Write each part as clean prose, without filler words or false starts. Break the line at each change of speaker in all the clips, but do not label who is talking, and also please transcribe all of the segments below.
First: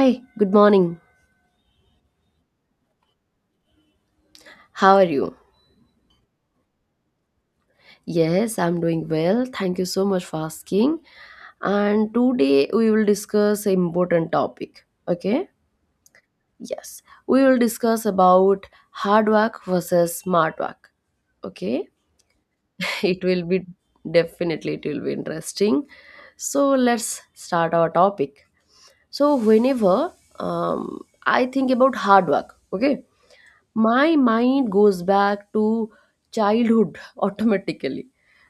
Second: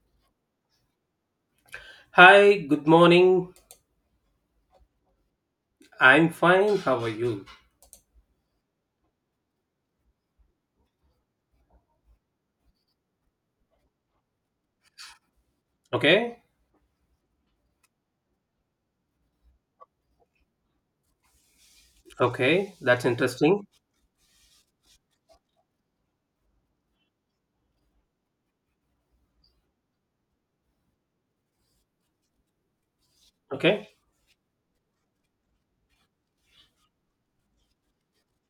Hi, good morning.
Hi, good morning.
How are you?
I'm fine. How are you?
Yes, I'm doing well. Thank you so much for asking. And today we will discuss an important topic. Okay?
Okay.
Yes. We will discuss about hard work versus smart work. Okay?
Okay. That's
It will be
interesting.
definitely it will be interesting. So let's start our topic. So whenever um, I think about hard work, okay?
Okay.
My mind goes back to childhood automatically,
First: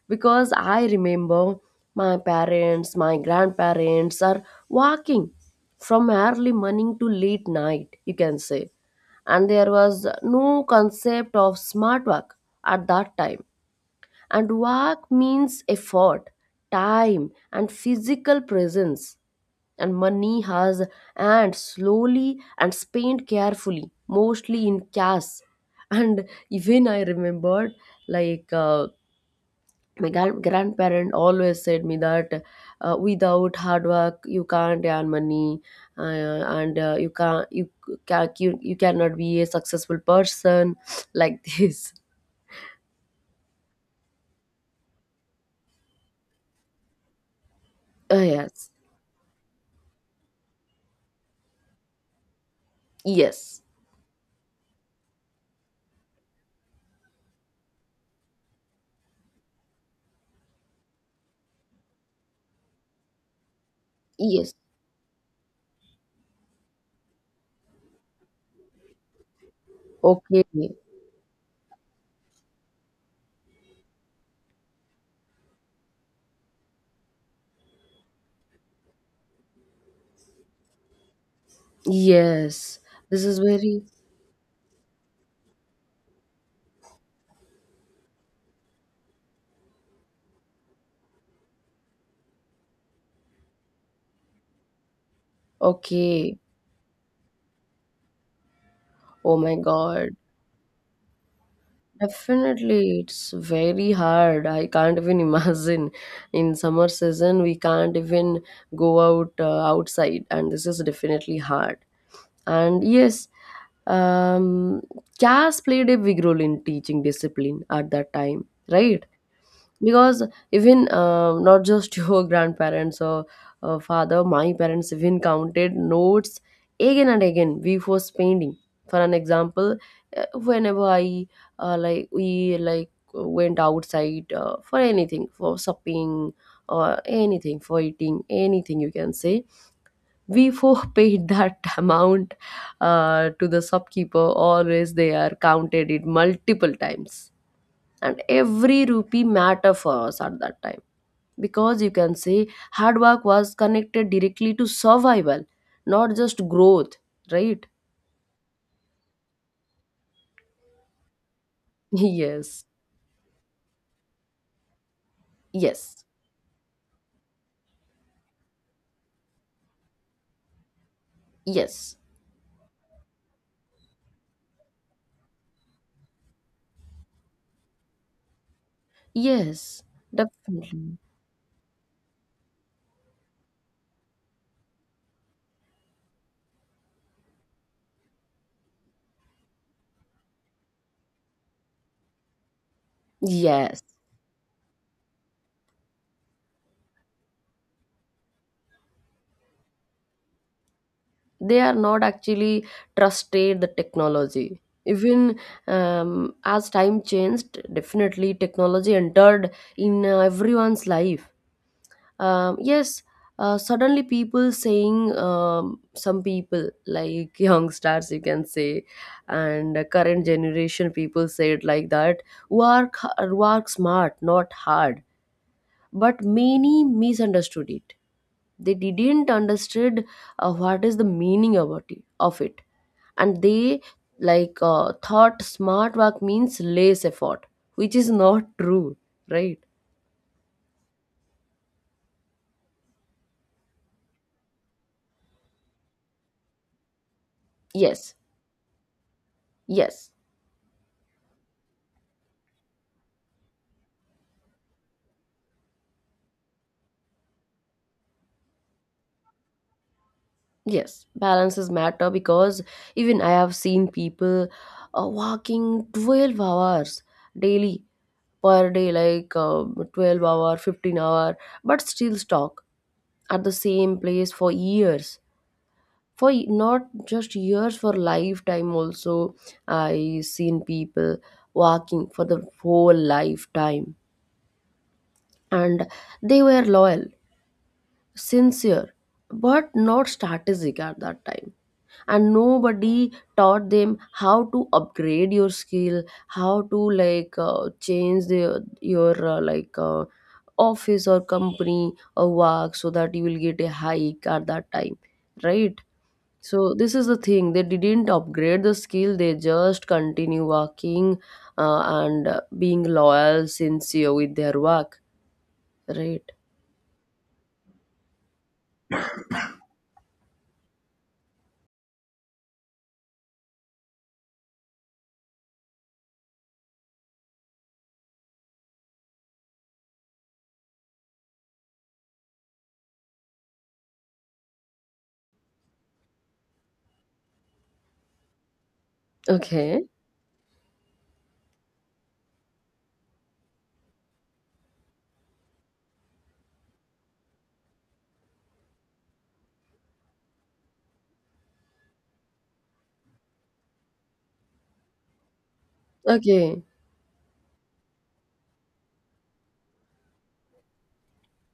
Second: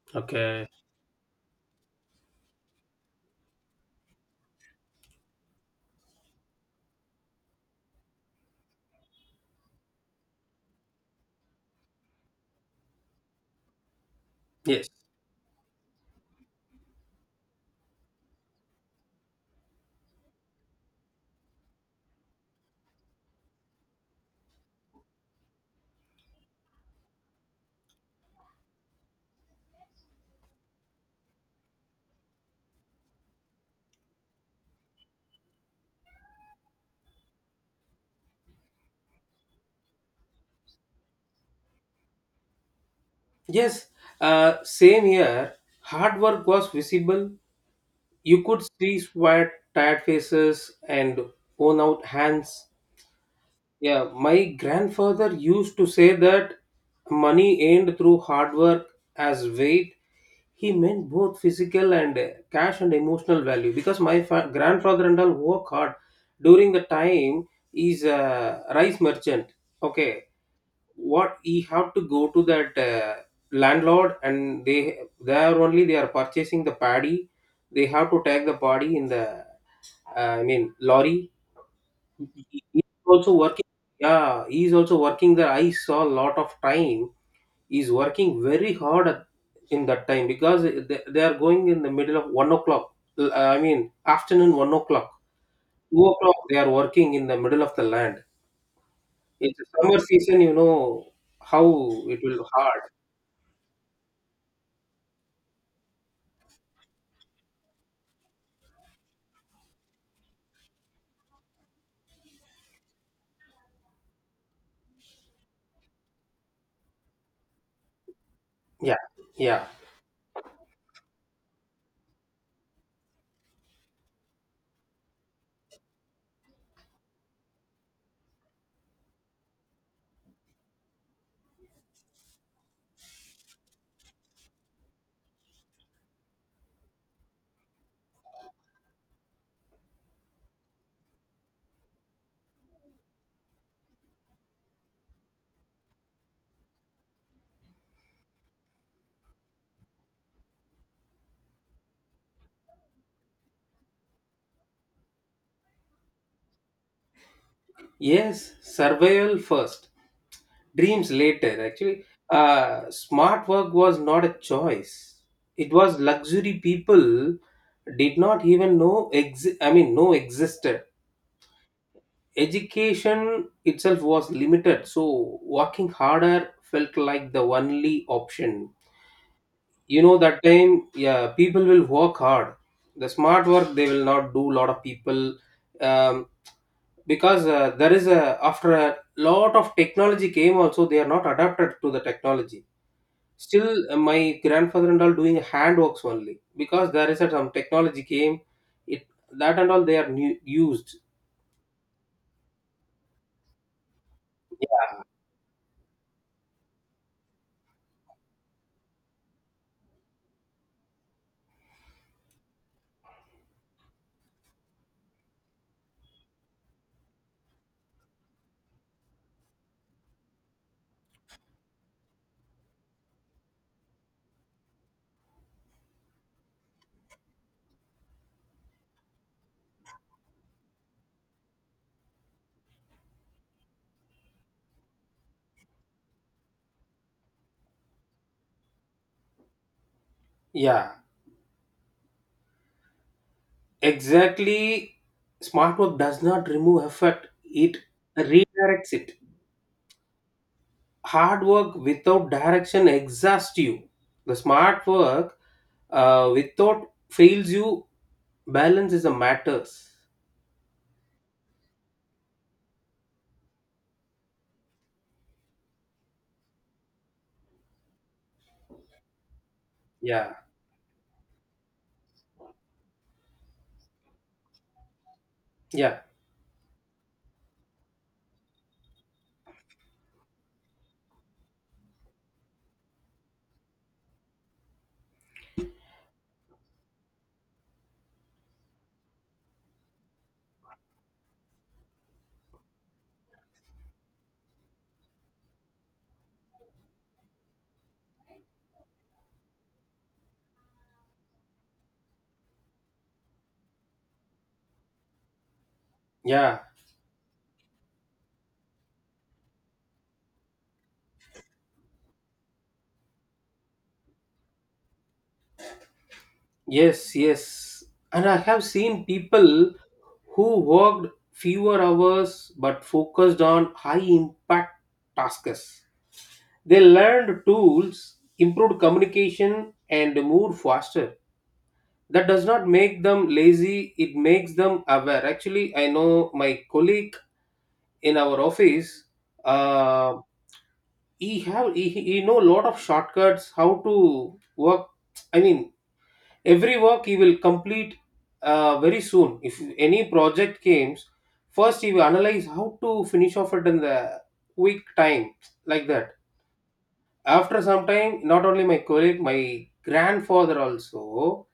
because
Okay.
I remember my parents, my grandparents are walking from early morning to late night, you can say. And there was no concept of smart work at that time, and
Yes.
work means effort, time, and physical presence. And money has earned slowly and spent carefully, mostly in cash. And even I remembered, like, my grandparent always said me that without hard work you can't earn money. uh, and you cannot be a successful person like this.
Yes. Same here. Hard work was visible. You could
Yes,
see sweat, tired faces, and worn out hands.
yes,
Yeah, my grandfather used to say that money earned through hard work as weight. He meant both physical and cash and emotional value because my
yes.
grandfather and all work hard during the time he's a rice merchant. Okay,
Okay.
what he have to go to that landlord and they there only they are purchasing the paddy. They have to take the paddy in the I mean lorry. He
Yes.
is
This
also
is
working.
very.
Yeah, he is also working there. I saw a lot of time. He's working very hard in that time because they are going in the middle of 1 o'clock. I mean, afternoon 1 o'clock, 2 o'clock.
Okay.
They are working in the middle of the land.
Oh my
It's a summer
God.
season, you know how it will hard.
Definitely, it's very hard. I can't even imagine. In summer season, we can't even go out outside, and this is definitely hard. And yes, um, caste played a big role in teaching discipline at that time,
Yeah,
right?
yeah.
Because even not just your grandparents or father, my parents even counted notes again and again before spending. For an example, whenever I like we like went outside for anything, for shopping, or anything for eating, anything, you can say, we four paid that amount to the shopkeeper. Always they are counted it multiple times, and every rupee matter for us at that time, because you can say hard work was connected directly to survival, not just growth, right?
Yes, survival first, dreams later. Actually,
Yes,
smart work was not a choice. It was
yes,
luxury people did not even I mean know existed.
yes,
Education itself was limited, so working harder felt like the only option.
yes,
You know that time,
definitely.
yeah, people will work hard. The smart work they will not do. Lot of people um, because there is a, after a lot of technology came also, they are not adapted to the technology. Still,
Yes,
my grandfather and all doing hand works only because there is a, some technology came, it that and all they are new, used.
they are not actually trusted the technology. Even as time changed, definitely technology entered in everyone's life. Yes, suddenly people saying, some people like young stars, you can say, and current generation people say it like that. Work, work smart, not hard. But many misunderstood it. They didn't understood what is the meaning of it, and they like thought smart work means less effort, which is not true, right?
Yeah, exactly. Smart work does not remove effort, it
Yes,
redirects it.
yes.
Hard work without direction exhausts you, the smart work without fails you. Balance is a matters.
Yes, balances matter, because even I have seen people walking 12 hours daily per day, like 12
Yeah,
hour, 15 hour, but still stuck at the same place for years.
yeah.
Not just years, for lifetime also, I seen people walking for the whole lifetime, and they were loyal, sincere, but not strategic at that time, and nobody taught them how to upgrade your skill, how to like change your like office or company or work so that you will get a hike at that time, right.
Yeah,
So this is the thing, they didn't upgrade the skill, they just continue working, and being loyal, sincere with their work, right.
yes, yes. And I have seen people who worked fewer hours but focused on high impact tasks. They learned tools, improved communication, and moved faster. That does not make them lazy, it makes them aware. Actually, I know my colleague in our office,
Okay,
uh, he have he know a lot of shortcuts how to work. I mean, every work he will complete very soon. If any project comes, first he will analyze how to finish off it in the quick time like that.
okay,
After some time, not only my colleague, my grandfather also,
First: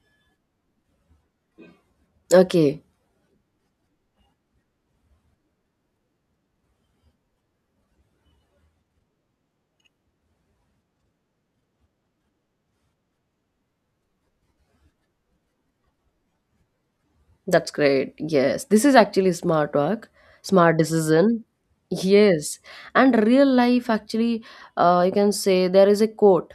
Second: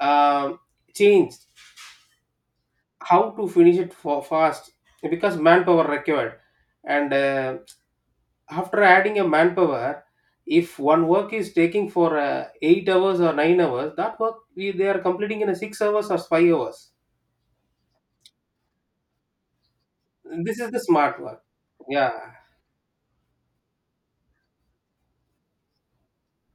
um changed
okay.
how to finish it for fast because manpower required. And after adding a manpower, if one work is taking for 8 hours or 9 hours, that work they are completing in a 6 hours or 5 hours.
That's great. Yes, this is actually smart work,
This is
smart
the smart one.
decision.
Yeah.
Yes, and real life actually, you can say there is a quote.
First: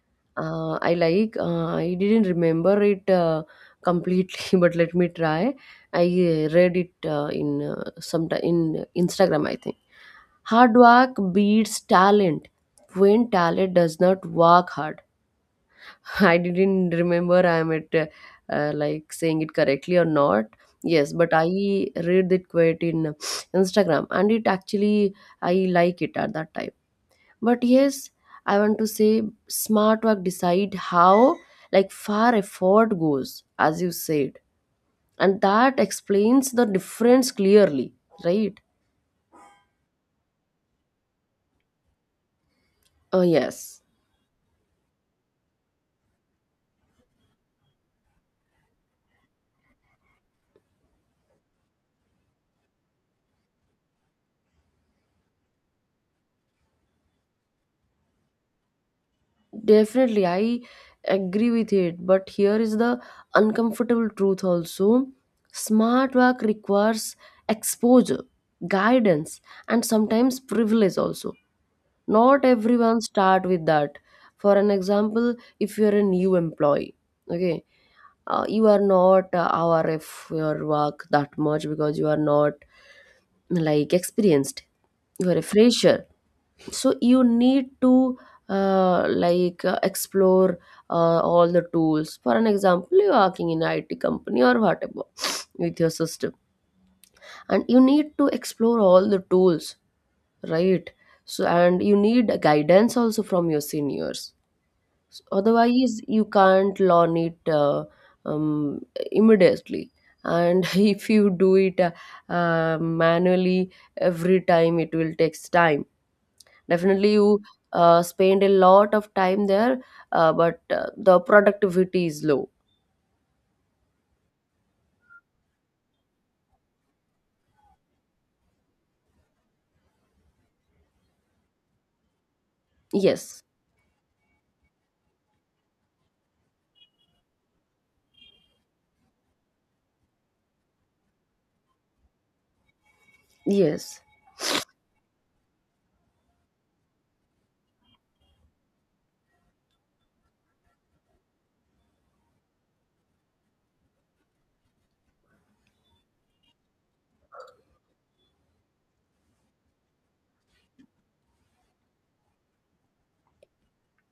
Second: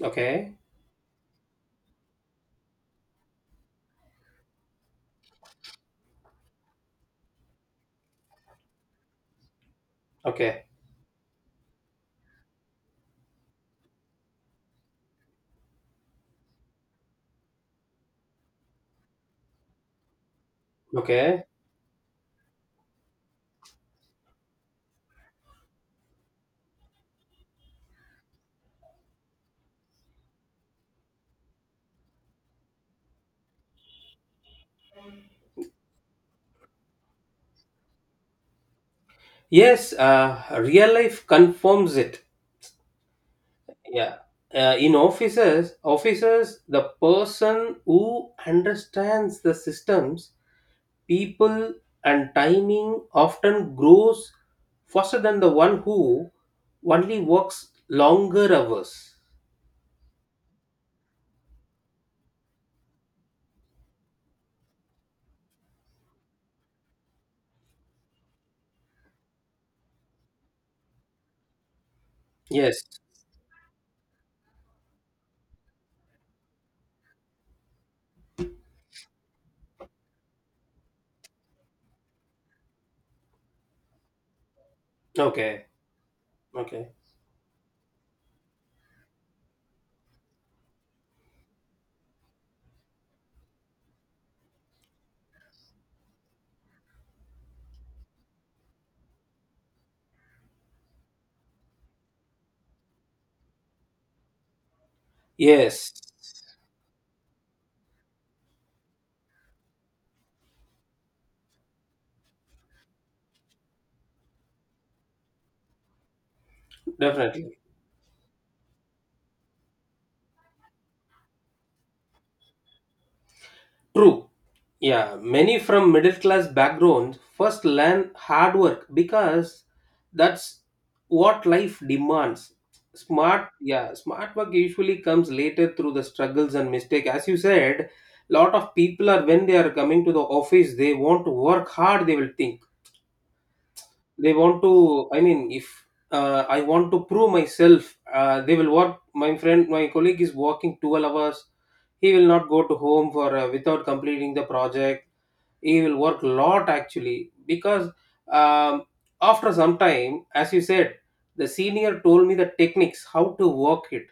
Okay.
I like. I didn't remember it completely, but let me try. I read it in some in Instagram, I think.
Okay.
Hard work beats talent when talent does not work hard. I didn't remember I'm at like saying it correctly or not. Yes, but
Okay.
I read that quote in Instagram, and it actually I like it at that time. But yes, I want to say smart work decide how like far effort goes, as you said. And that explains the difference clearly, right?
Yes. Real life confirms it.
Oh yes.
Yeah. In offices, the person who understands the systems, people, and timing often grows faster than the one who only works longer hours.
Definitely, I agree with it. But here is the uncomfortable truth also, smart work requires exposure, guidance, and sometimes privilege also. Not
Yes.
everyone start with that. For an example, if you are a new employee, okay, you are not aware of your work that much, because you are not like experienced. You are a
Okay.
fresher,
Okay.
so you need to like explore all the tools. For an example, you're working in it company or whatever, with your system, and you need to explore all the tools, right. So, and you need guidance also from your seniors. So,
Yes.
otherwise you can't learn it um, immediately, and if you do it manually every time, it will takes time. Definitely you
Definitely.
spend a lot of time there, but the productivity is low.
True. Yeah, many from middle class backgrounds first learn hard work because that's what life demands.
Yes,
Smart work usually comes later through the struggles and mistake. As you said, lot of people are when they are coming to the office, they want to work hard. They will think
yes,
they want to. I mean, if I want to prove myself, they will work. My friend, my colleague is working 12 hours. He will not go to home for without completing the project. He will work a lot actually because um, after some time, as you said, the senior told me the techniques how to work it,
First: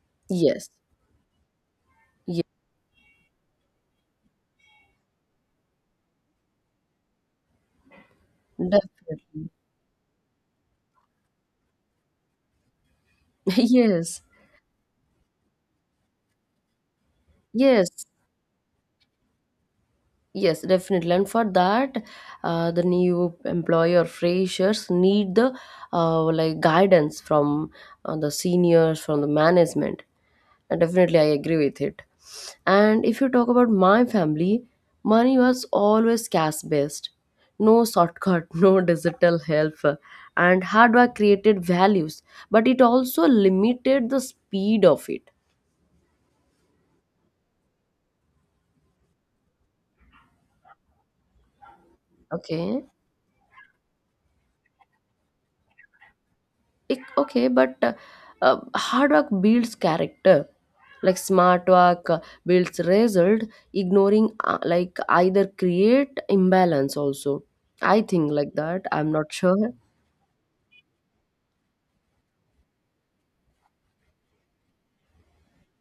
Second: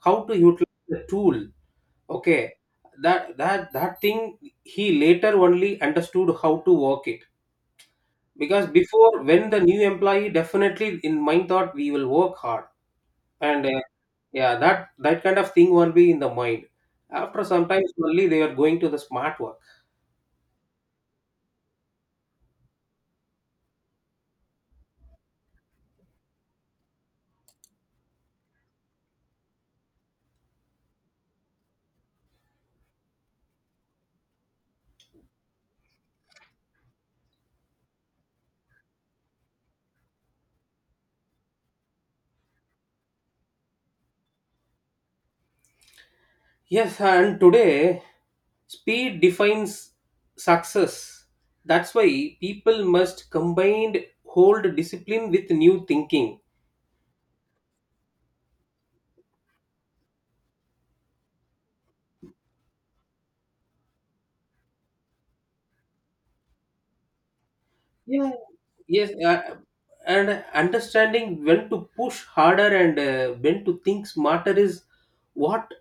how to
yes,
utilize the tool.
yes,
Okay, that thing he later only understood how to work it because before, when
definitely.
the new employee, definitely in mind thought we will work hard. And
Yes,
yeah, that kind of thing won't be in the mind. After sometimes
yes,
only they are going to the smart work.
yes, definitely. And for that, the new employer freshers need the like guidance from the seniors from the management. Definitely, I agree with it. And if you talk about my family, money was always cash based. No shortcut, no digital help. And hard work created values, but it also limited the speed of it.
Yes, and today speed defines success. That's why
Okay.
people must combined hold discipline with new thinking.
Okay, but hard work builds character. Like smart work builds result, ignoring like either create imbalance also. I think
Yeah.
like that. I'm
Yes,
not sure.
and understanding when to push harder and when to think smarter is what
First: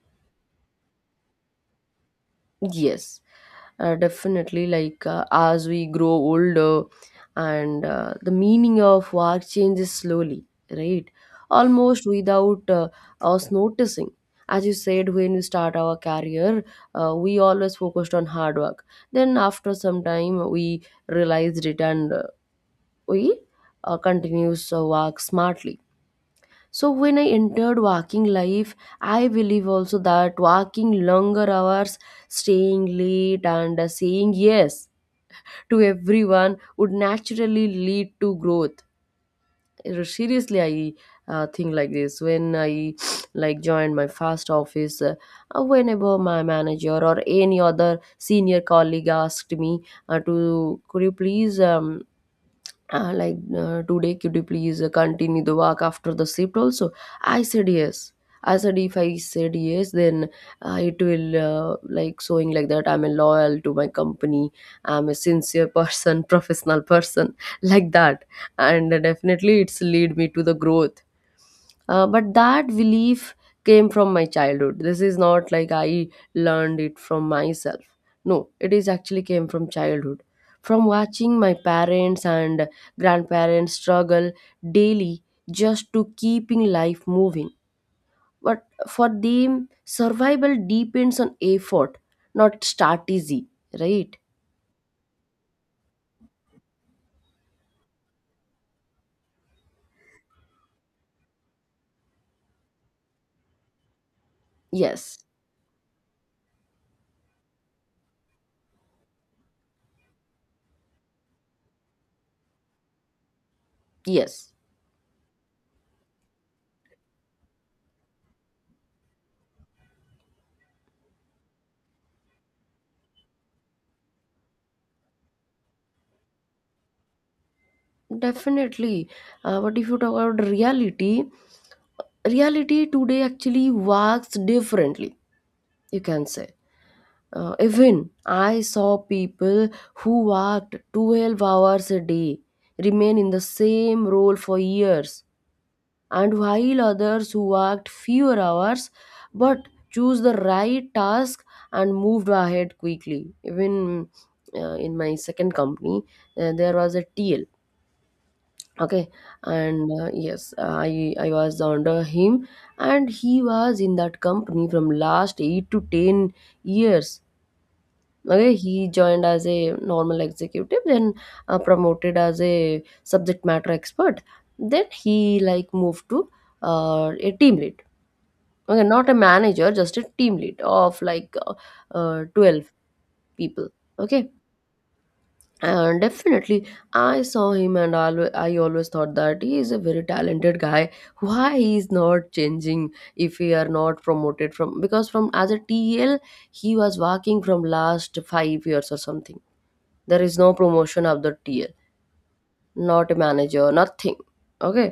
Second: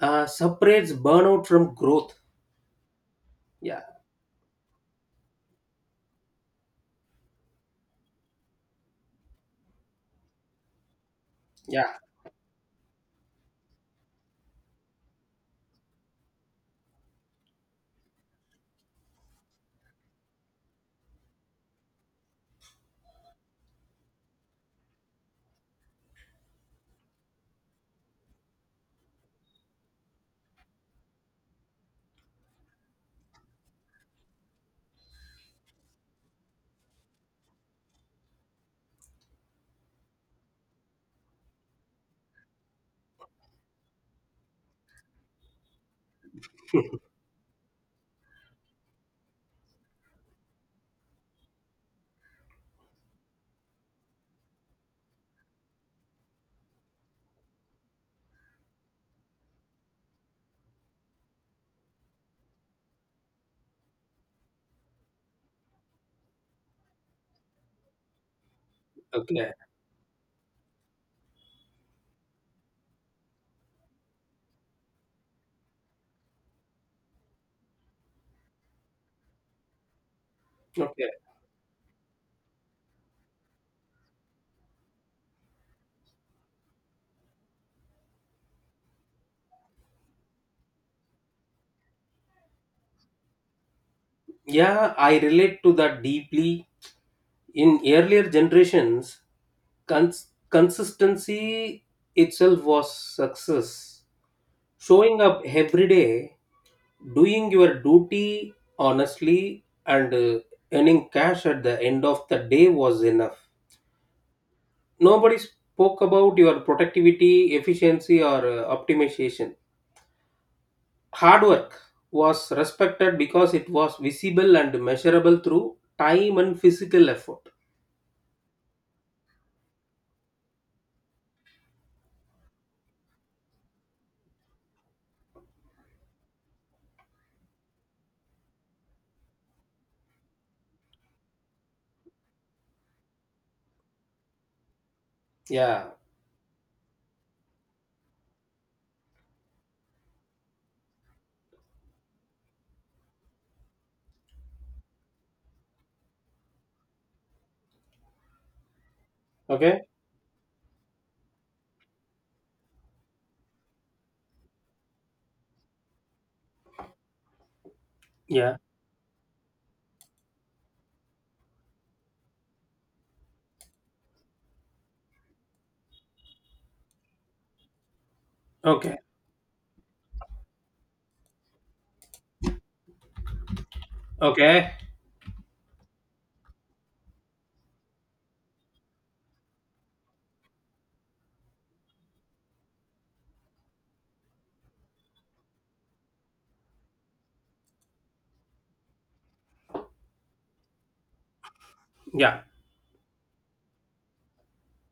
separates burnout from growth.
Yes,
Yeah,
definitely. Like as we grow older, and the meaning of work changes slowly, right?
yeah,
Almost without us noticing. As you said, when we start our career, we always focused on hard work. Then after some time, we realized it, and we continues work smartly. So when I entered working life, I believe also that working longer hours, staying late, and saying yes to everyone would naturally lead to growth. Seriously, I think like this. When I like joined my first office, whenever my manager or any other senior colleague asked me to, could you please like today, could you please continue the work after the shift also, I said yes. I said, if I said yes, then it will like showing like that, I'm a loyal to my company, I'm a sincere person, professional person, like that. And
okay,
definitely it's lead me to the growth. But that belief came from my childhood. This is not like I learned it from myself. No, it is actually came from childhood. From
okay.
watching my parents and grandparents struggle daily just to keeping life moving. But for them, survival depends on effort, not start easy, right?
Yeah, I relate to that deeply. In earlier generations, consistency itself was success.
Yes,
Showing up every day, doing your duty honestly, and earning cash at the end of the day was enough.
yes.
Nobody spoke about your productivity, efficiency, or optimization. Hard work was respected because it was visible and measurable through time and physical effort.
Definitely. But if you talk about reality, reality today actually works differently, you can say. Even I saw people who worked 12 hours a day remain in the same role for years,
Yeah.
and while others who worked fewer hours but choose the right task and moved ahead quickly. Even in my second company, there was a TL, okay,
Okay.
and yes, I was under him. And he was in that company from last 8 to 10 years. Okay,
Yeah.
he joined as a normal executive, then promoted as a subject matter expert, then he like moved to a team lead. Okay,
Okay.
not a manager, just a team lead of like uh, 12 people. Okay.
Okay.
And definitely I saw him, and I always thought that he is a very talented guy, why he is not changing. If he are not promoted from, because from as a tel he was working from last 5 years or something, there is no promotion of the TL,
Yeah.
not a manager, nothing, okay.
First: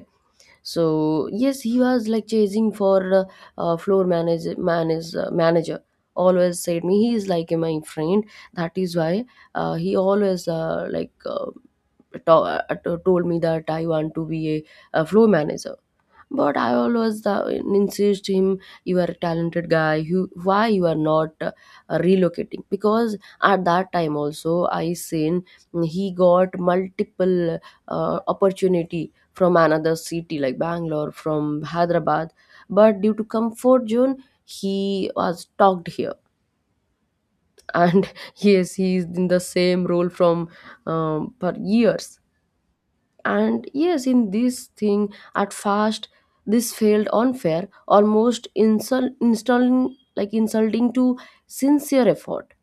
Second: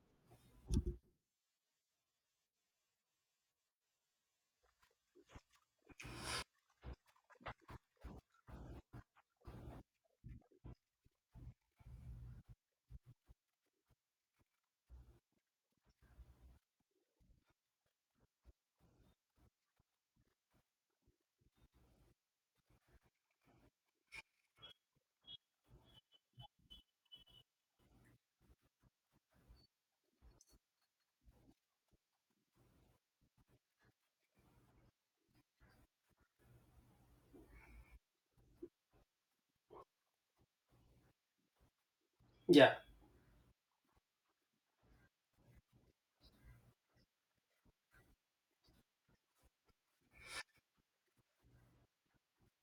So yes, he was like chasing for floor manager. Always said me he is like my friend, that is why he always like to- uh, told me that I want to be a floor manager. But I always insist him, you are a talented guy. Why you are not relocating? Because at that time also, I seen he got multiple opportunity from another city, like Bangalore, from Hyderabad. But due to comfort zone, he was talked here, and yes, he is in the same role from for years.
Yeah.
And yes, in this thing, at first, this felt unfair, almost insult, installing, like insulting to sincere effort.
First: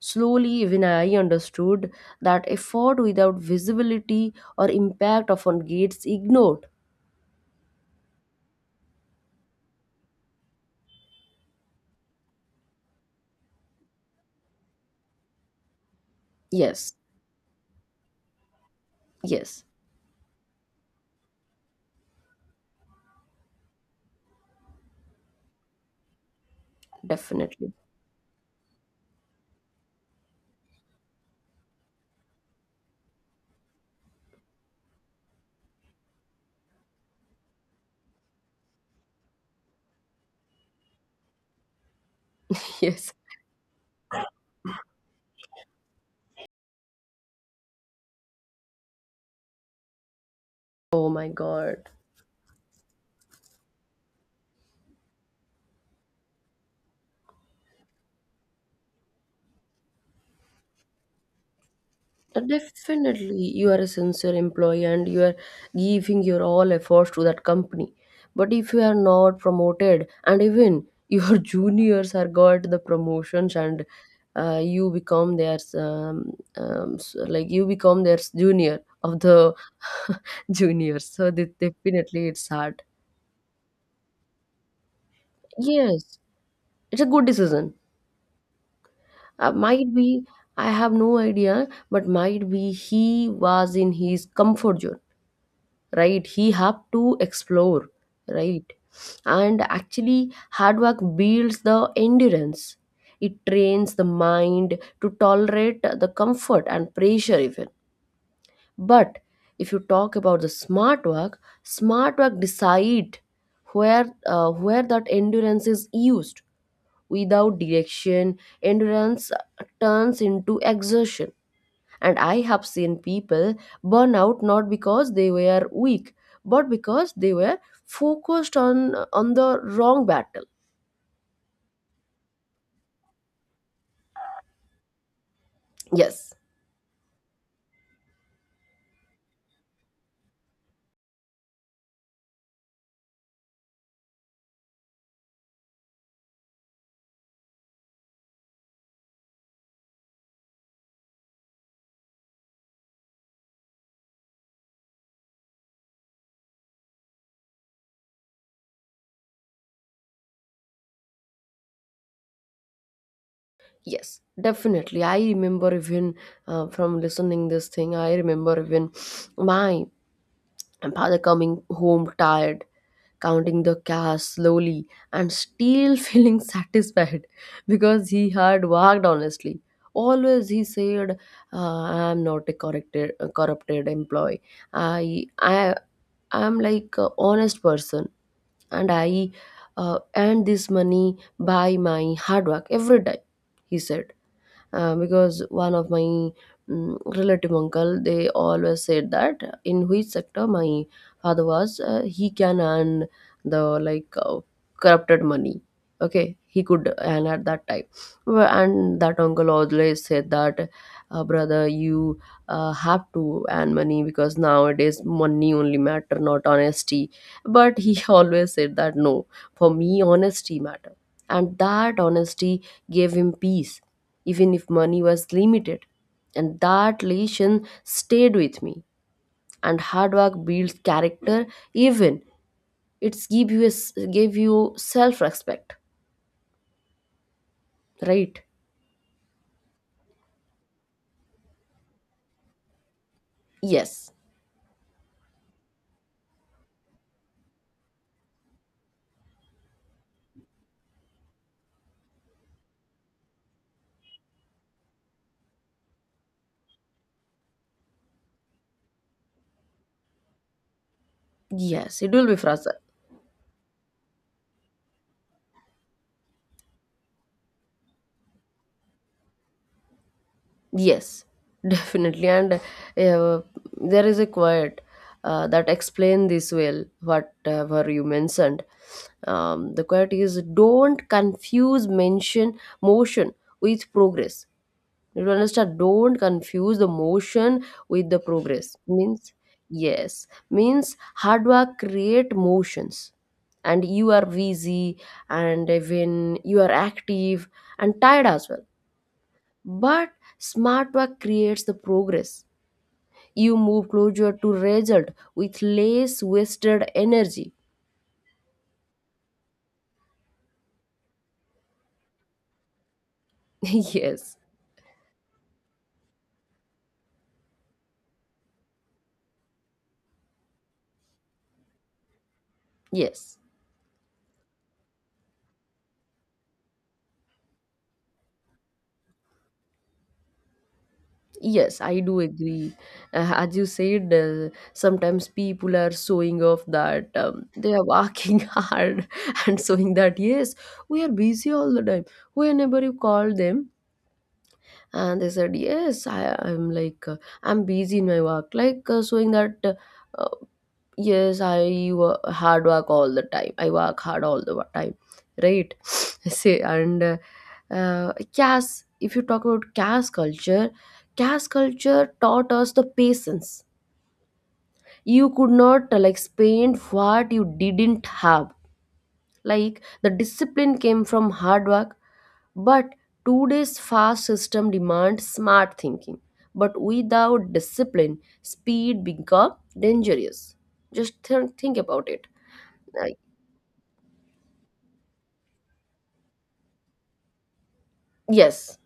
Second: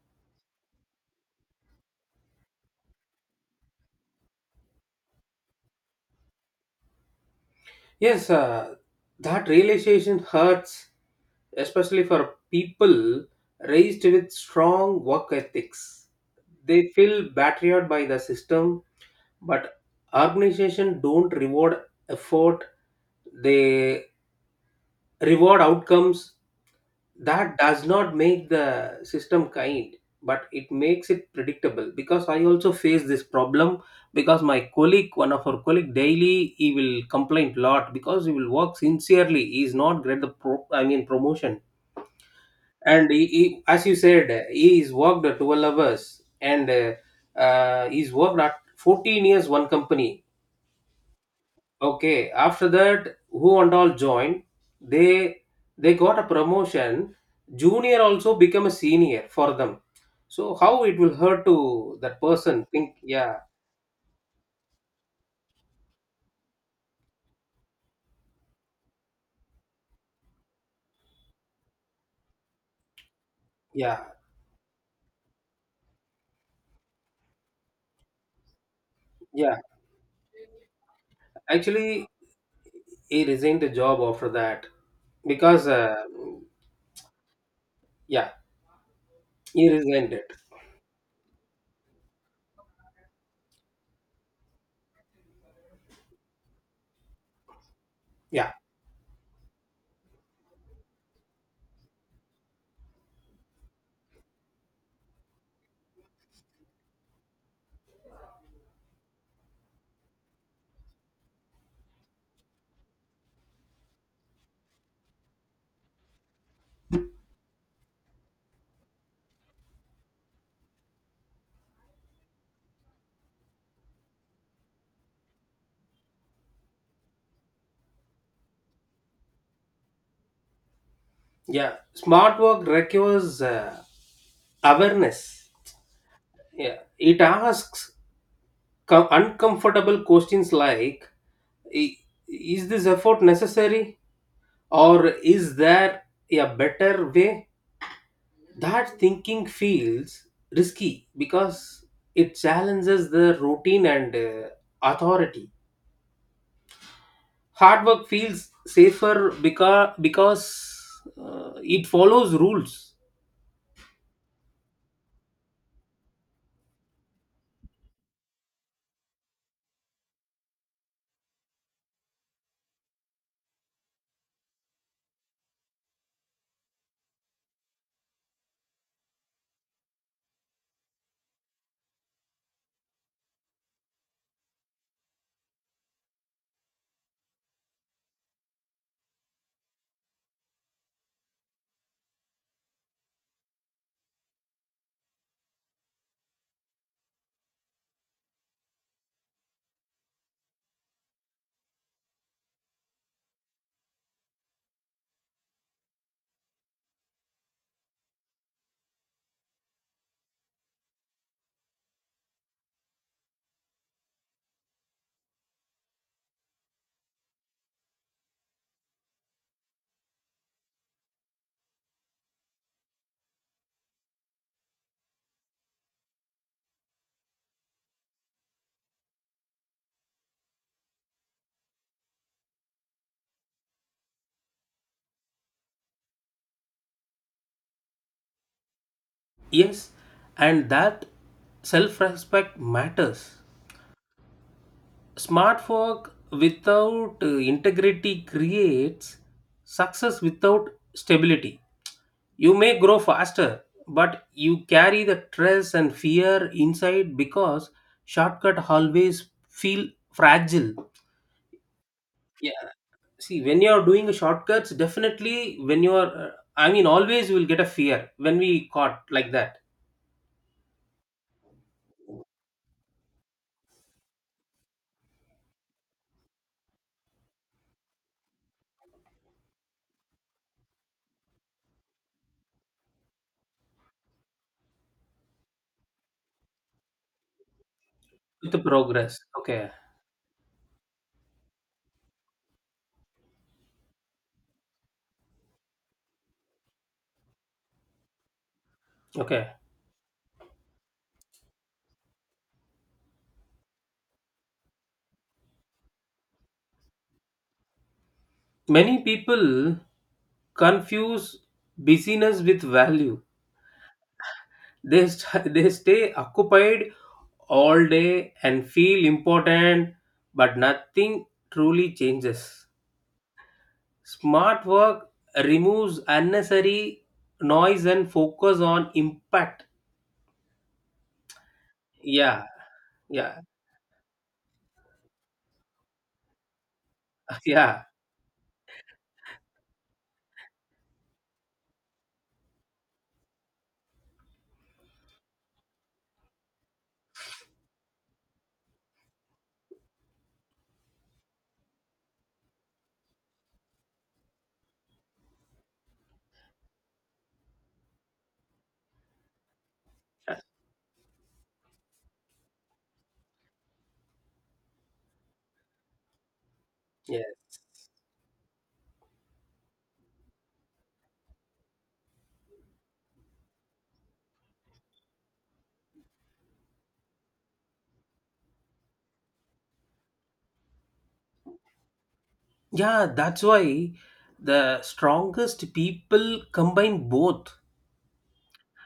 Slowly, even I understood that effort without visibility or impact often gets ignored.
Yes, that realization hurts, especially for people raised with strong work ethics. They
Yes,
feel battered by the system,
yes,
but organizations don't reward effort. They reward outcomes. That
definitely.
does not make the system kind, but it makes it predictable because I also face this problem because my colleague, one of our colleague, daily he will complain a lot because he will work sincerely, he is not get the I mean promotion.
Yes.
And he, as you said, he is worked 12 hours. And he's worked at 14 years one company.
Oh my God.
Okay, after that, who and all joined? They they got a promotion. Junior also become a senior for them. So how it will hurt to that person? Think, yeah,
Definitely, you are a sincere employee and you are giving your all efforts to that company. But if you are not promoted, and even your juniors are got the promotions, and
yeah,
you become their like you become their junior of the
yeah.
juniors. So
Actually,
definitely, it's hard.
he resigned the job after that because,
Yes, it's a good decision.
yeah, he
Might
resigned
be
it.
I have no idea, but might be he was in his comfort zone, right? He have to explore,
Yeah,
right? And actually, hard work builds the endurance. It trains the mind to tolerate the comfort and pressure even. But if you talk about the smart work, smart work decide where that endurance is used. Without direction, endurance turns into exertion. And I have seen people burn out, not because they were weak, but because they were focused on the wrong battle.
yeah. Smart work requires awareness.
Yes,
Yeah, it asks uncomfortable questions like, "I- Is this effort necessary?" Or is there a better way? That thinking feels risky because it challenges the routine and authority. Hard work feels safer because it follows rules.
yes, definitely. I remember even from listening this thing, I remember even my father coming home tired, counting the cash slowly, and still feeling satisfied because he had worked honestly. Always he said, "I am not a corrupted, a corrupted employee. I, I, I am like a honest person, and I earn this money by my hard work every day," he said, because one of my relative uncle, they always said that in which sector my father was, he can earn the like corrupted money. Okay, he could earn at that time. Well, and that uncle always said that, brother, you have to earn money, because nowadays money only matter, not honesty. But he always said that no, for me honesty matter. And that honesty gave him peace, even if money was limited. And that lesson stayed with me. And hard work builds character. Even it's give you a s give you self respect, right?
Yes, and that self respect matters.
Yes,
Smart work without integrity creates success without stability. You may grow faster, but you carry the stress and fear inside because shortcut always feel fragile.
yes, it will be
Yeah,
fast.
see, when you are doing a shortcuts, definitely when you are, I mean, always you will get a fear when we caught like that
Yes, definitely. And uh, there is a quote that explain this well, whatever you mentioned. The quote is, don't confuse mention motion with progress. You understand? Don't confuse the motion with the
with the
progress.
progress.
Means
Okay,
yes. Means hard work create motions. And you are busy, and when you are active and tired as well.
okay.
But smart work creates the progress. You move closer to result with less wasted energy.
Many people confuse busyness with value.
Yes,
They they stay occupied all day and feel important but nothing truly changes.
yes,
Smart work removes unnecessary noise and focus on impact.
yes, I do
Yeah,
agree.
yeah.
As you said, sometimes people are showing off that they
Yeah,
are working hard, and showing that, yes, we are busy all the time. Whenever you call them, and they said, yes, I'm like, I'm busy in my work, like showing that. Uh, Yes, hard work all the time. I work hard all the time, right? See, and Cass, if you talk about Cass culture taught us the patience. You could not like spend
yeah,
what you didn't have. Like the discipline came from hard work, but today's fast system demands smart thinking. But without discipline, speed become dangerous. Just think about it.
yeah,
Like,
that's why the strongest people combine both.
yes,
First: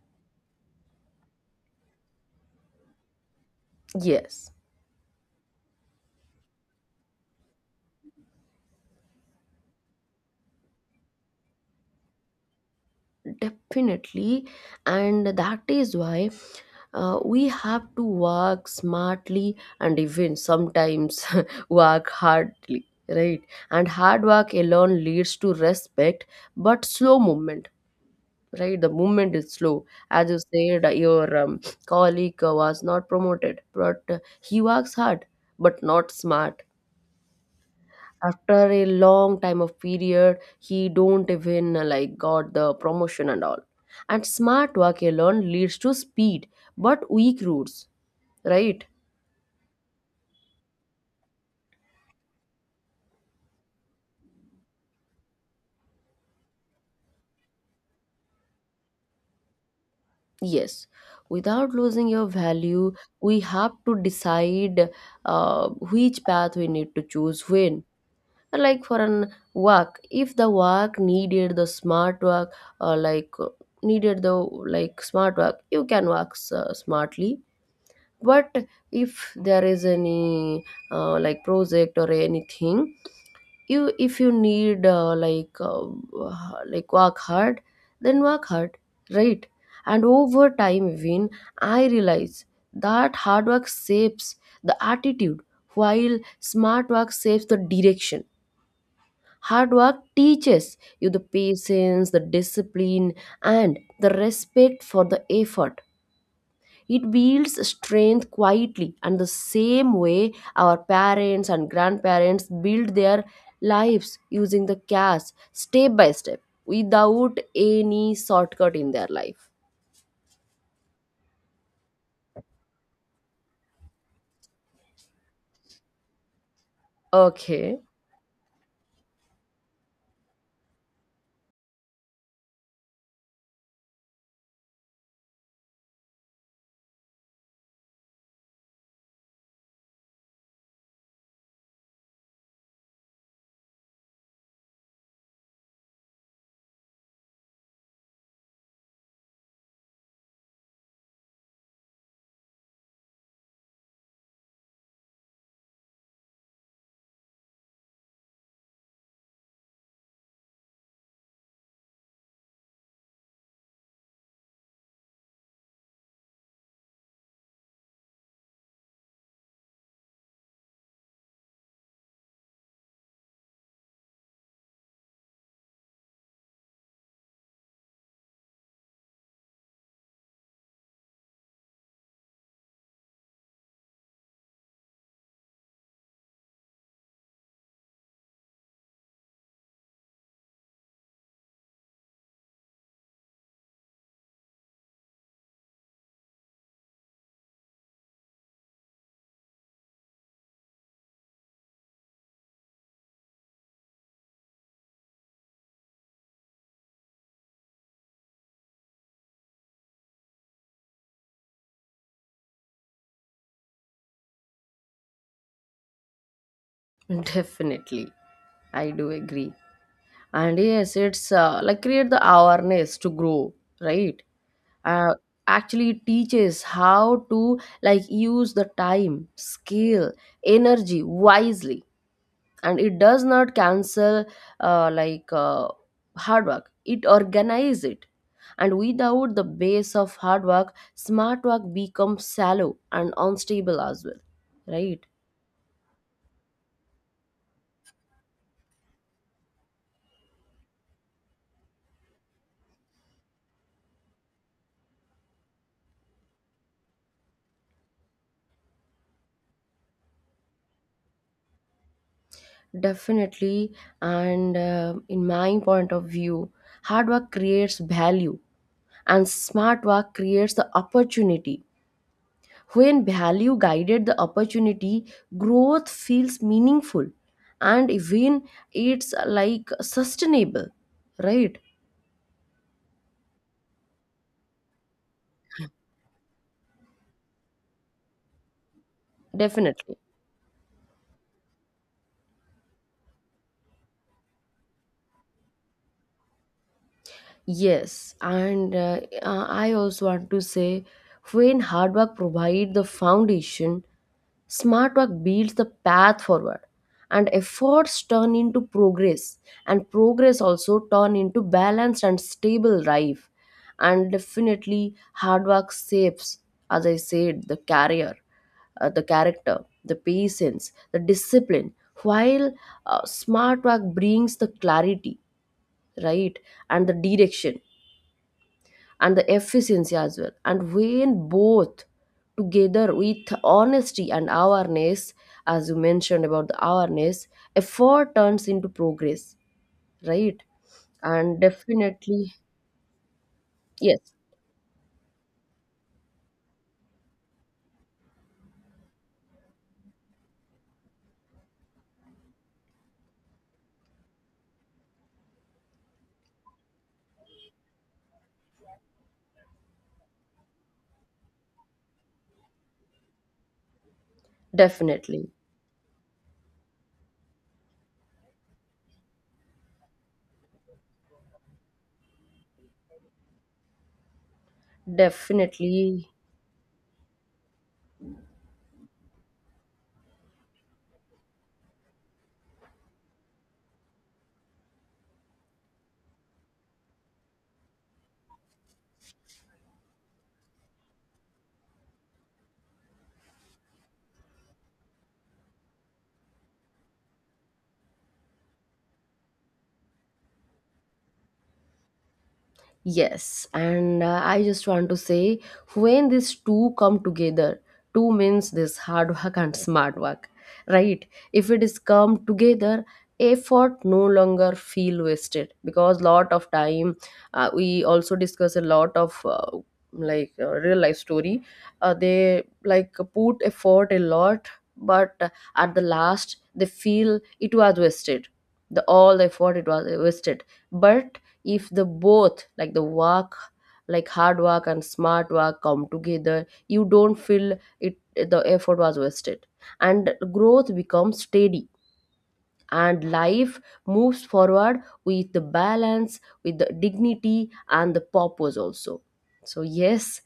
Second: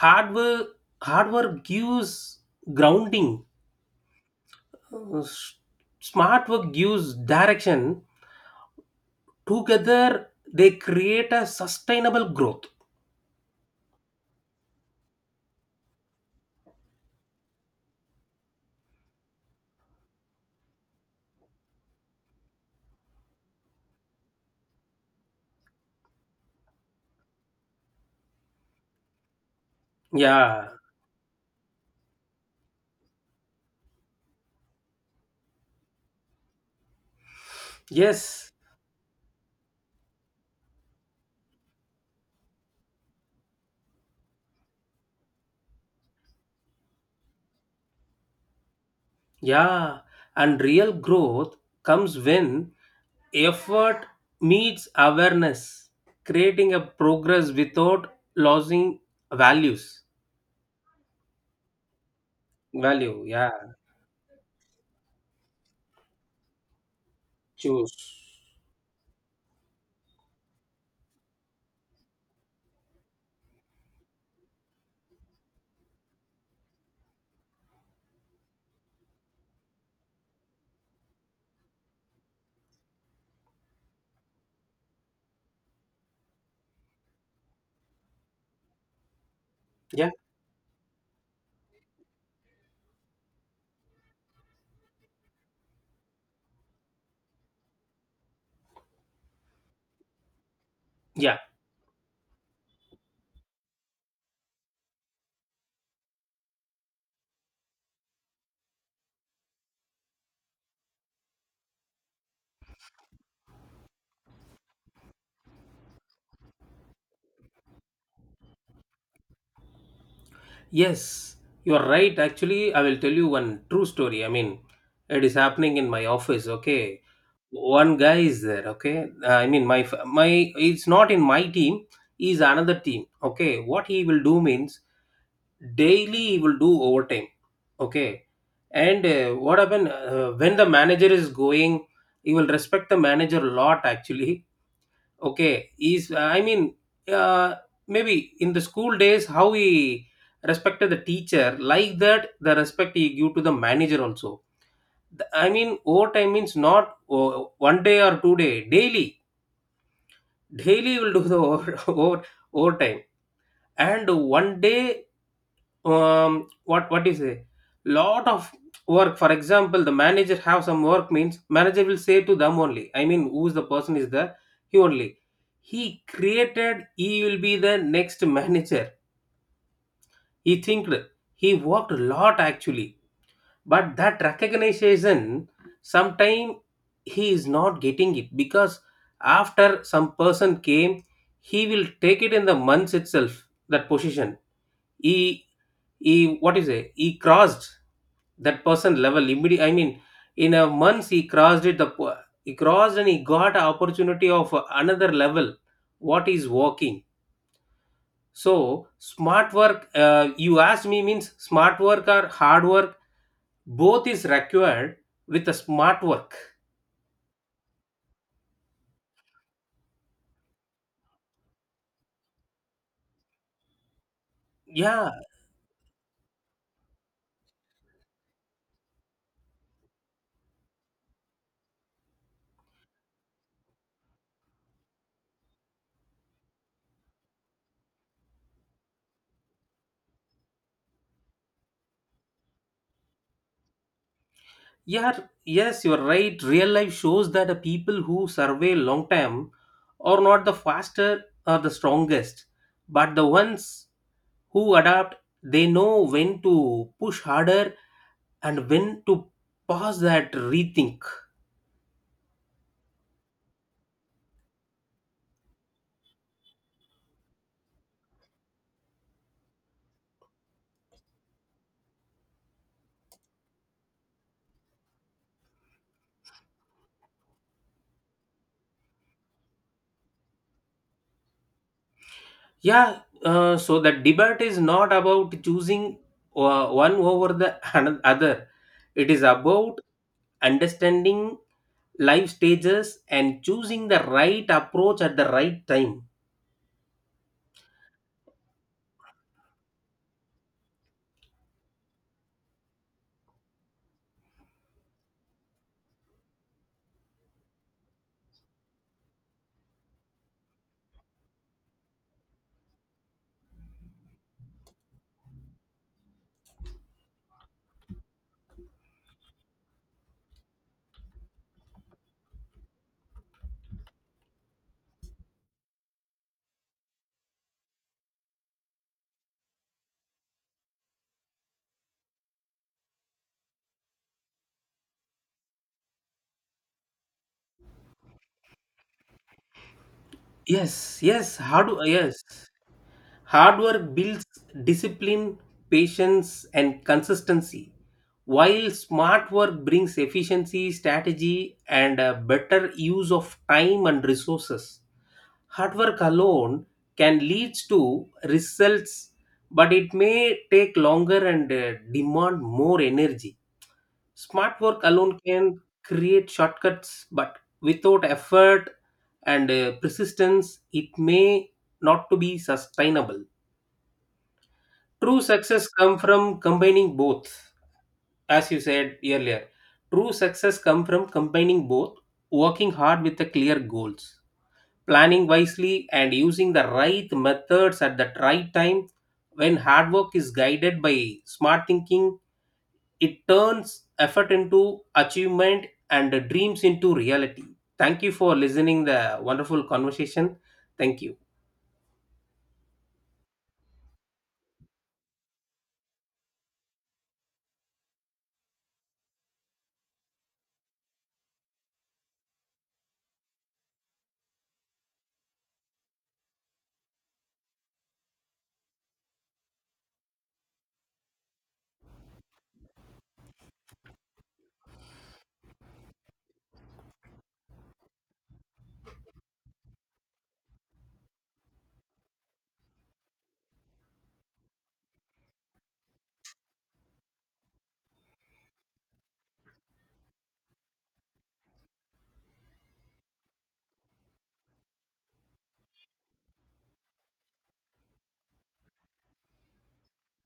Hard work hard work gives grounding,
yes,
uh, s- smart work gives direction. Together they create a sustainable growth.
definitely. And that is why we have to work smartly and even sometimes work hardly, right? And hard work alone leads to respect, but slow movement, right? The movement is slow. As you
Yeah,
said, your colleague was not promoted, but he works hard, but not smart.
yes,
After a long time of period, he don't even like got the promotion and all. And smart work alone leads to speed but weak roots, right?
yeah. And real growth comes when effort meets awareness, creating a progress without losing values,
Yes, without losing your value,
value,
we
yeah,
have to decide which path we need to choose when.
choose,
Like for an work, if the work needed the smart work, like needed the like smart work, you can work smartly. But if there is any like project or anything, you if you need like work hard, then work hard, right? And
yeah,
over time, when I realize that hard work shapes the attitude, while smart work shapes the direction. Hard work teaches you the
yeah.
patience, the discipline, and the respect for the effort. It builds strength quietly, and the same way our parents and grandparents build their lives using the cash, step by step, without any shortcut in their life.
Yes, you are right. Actually, I will tell you one true story. I mean, it is happening in my office. Okay,
Okay,
one guy is there. Okay. I mean, my f- my it's not in my team. Is another team. Okay, what he will do means daily he will do overtime. Okay. And what happened when the manager is going, he will respect the manager a lot. Actually, okay, is I mean, uh, maybe in the school days, how we respected the teacher, like that, the respect you give to the manager also. I mean, overtime means not oh, one day or 2 day, daily. Daily will do the overtime. And one day what do you say, lot of work. For example, the manager have some work means manager will say to them only. I mean, who's the person is there, he only, he created, he will be the next manager, he thinked, he worked a lot actually. But that recognition sometime he is not getting it because after some person came, he will take it in the months itself, that position. He he, what is it, he crossed that person level immediately. I mean, in a month he crossed it. The he crossed and he got an opportunity of another level. What is working. So smart work, you asked me means smart work or hard work, both is required, with a smart work.
definitely. I do agree. And yes, it's like create the awareness to grow, right?
Yeah,
Uh, Actually, it teaches how to like use the time, skill, energy wisely, and it does not cancel like hard work, it organizes it. And without the base of hard work, smart work becomes shallow and unstable as well, right?
yeah. Yes, you're right. Real life shows that the people who survey long time are not the faster or the strongest, but the ones who adapt. They know when to push harder and when to pause that rethink.
Definitely. And in my point of view, hard work creates value, and smart work creates the opportunity. When value guided the opportunity, growth feels meaningful, and even it's like sustainable, right?
Yeah. So the debate is not about choosing one over the other. It is about
Definitely.
understanding life stages and choosing the right approach at the right time.
Yes, and I also want to say, when hard work provide the foundation, smart work builds the path forward, and efforts turn into progress, and progress also turn into balanced and stable life. And definitely, hard work shapes, as I said, the career, the character, the patience, the discipline. While smart work brings the clarity, right, and the direction and the efficiency as well. And when both together with honesty and awareness, as you mentioned about the awareness, effort turns into progress, right?
Yes, yes,
And
how do, yes.
definitely,
Hard work
yes,
builds discipline, patience, and consistency, while smart work brings efficiency, strategy, and a better use of time and resources. Hard work alone can lead to results, but it may take longer and demand more energy. Smart work alone
definitely,
can create shortcuts, but without effort and persistence, it may not to be sustainable. True success come
definitely.
from combining both, as you said earlier. True success come from combining both, working hard with the clear goals, planning wisely and using the right methods at the right time. When hard work is guided by smart thinking, it turns effort into achievement and dreams into reality. Thank you for listening the wonderful conversation. Thank you.
Yes, and I just want to say, when these two come together, two means this hard work and smart work, right? If it is come together, effort no longer feel wasted, because lot of time we also discuss a lot of like real life story. They like put effort a lot, but at the last they feel it was wasted. The all the effort it was wasted. But if the both like the work like hard work and smart work come together, you don't feel it the effort was wasted. And growth becomes steady, and life moves forward with the balance, with the dignity and the purpose also. So yes,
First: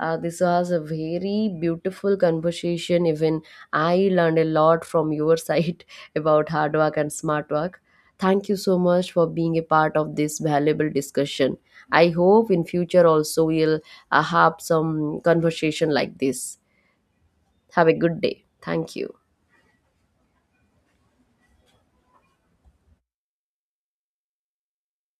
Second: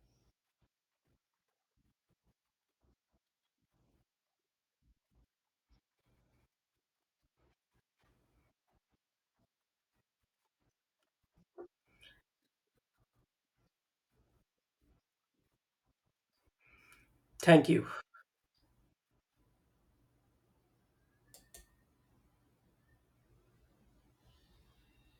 this was a very beautiful conversation. Even I learned a lot from your side about hard work and smart work. Thank you so much for being a part of this valuable discussion. I hope in future also we'll have some conversation like this.
Thank
Have
you.
a good day. Thank you.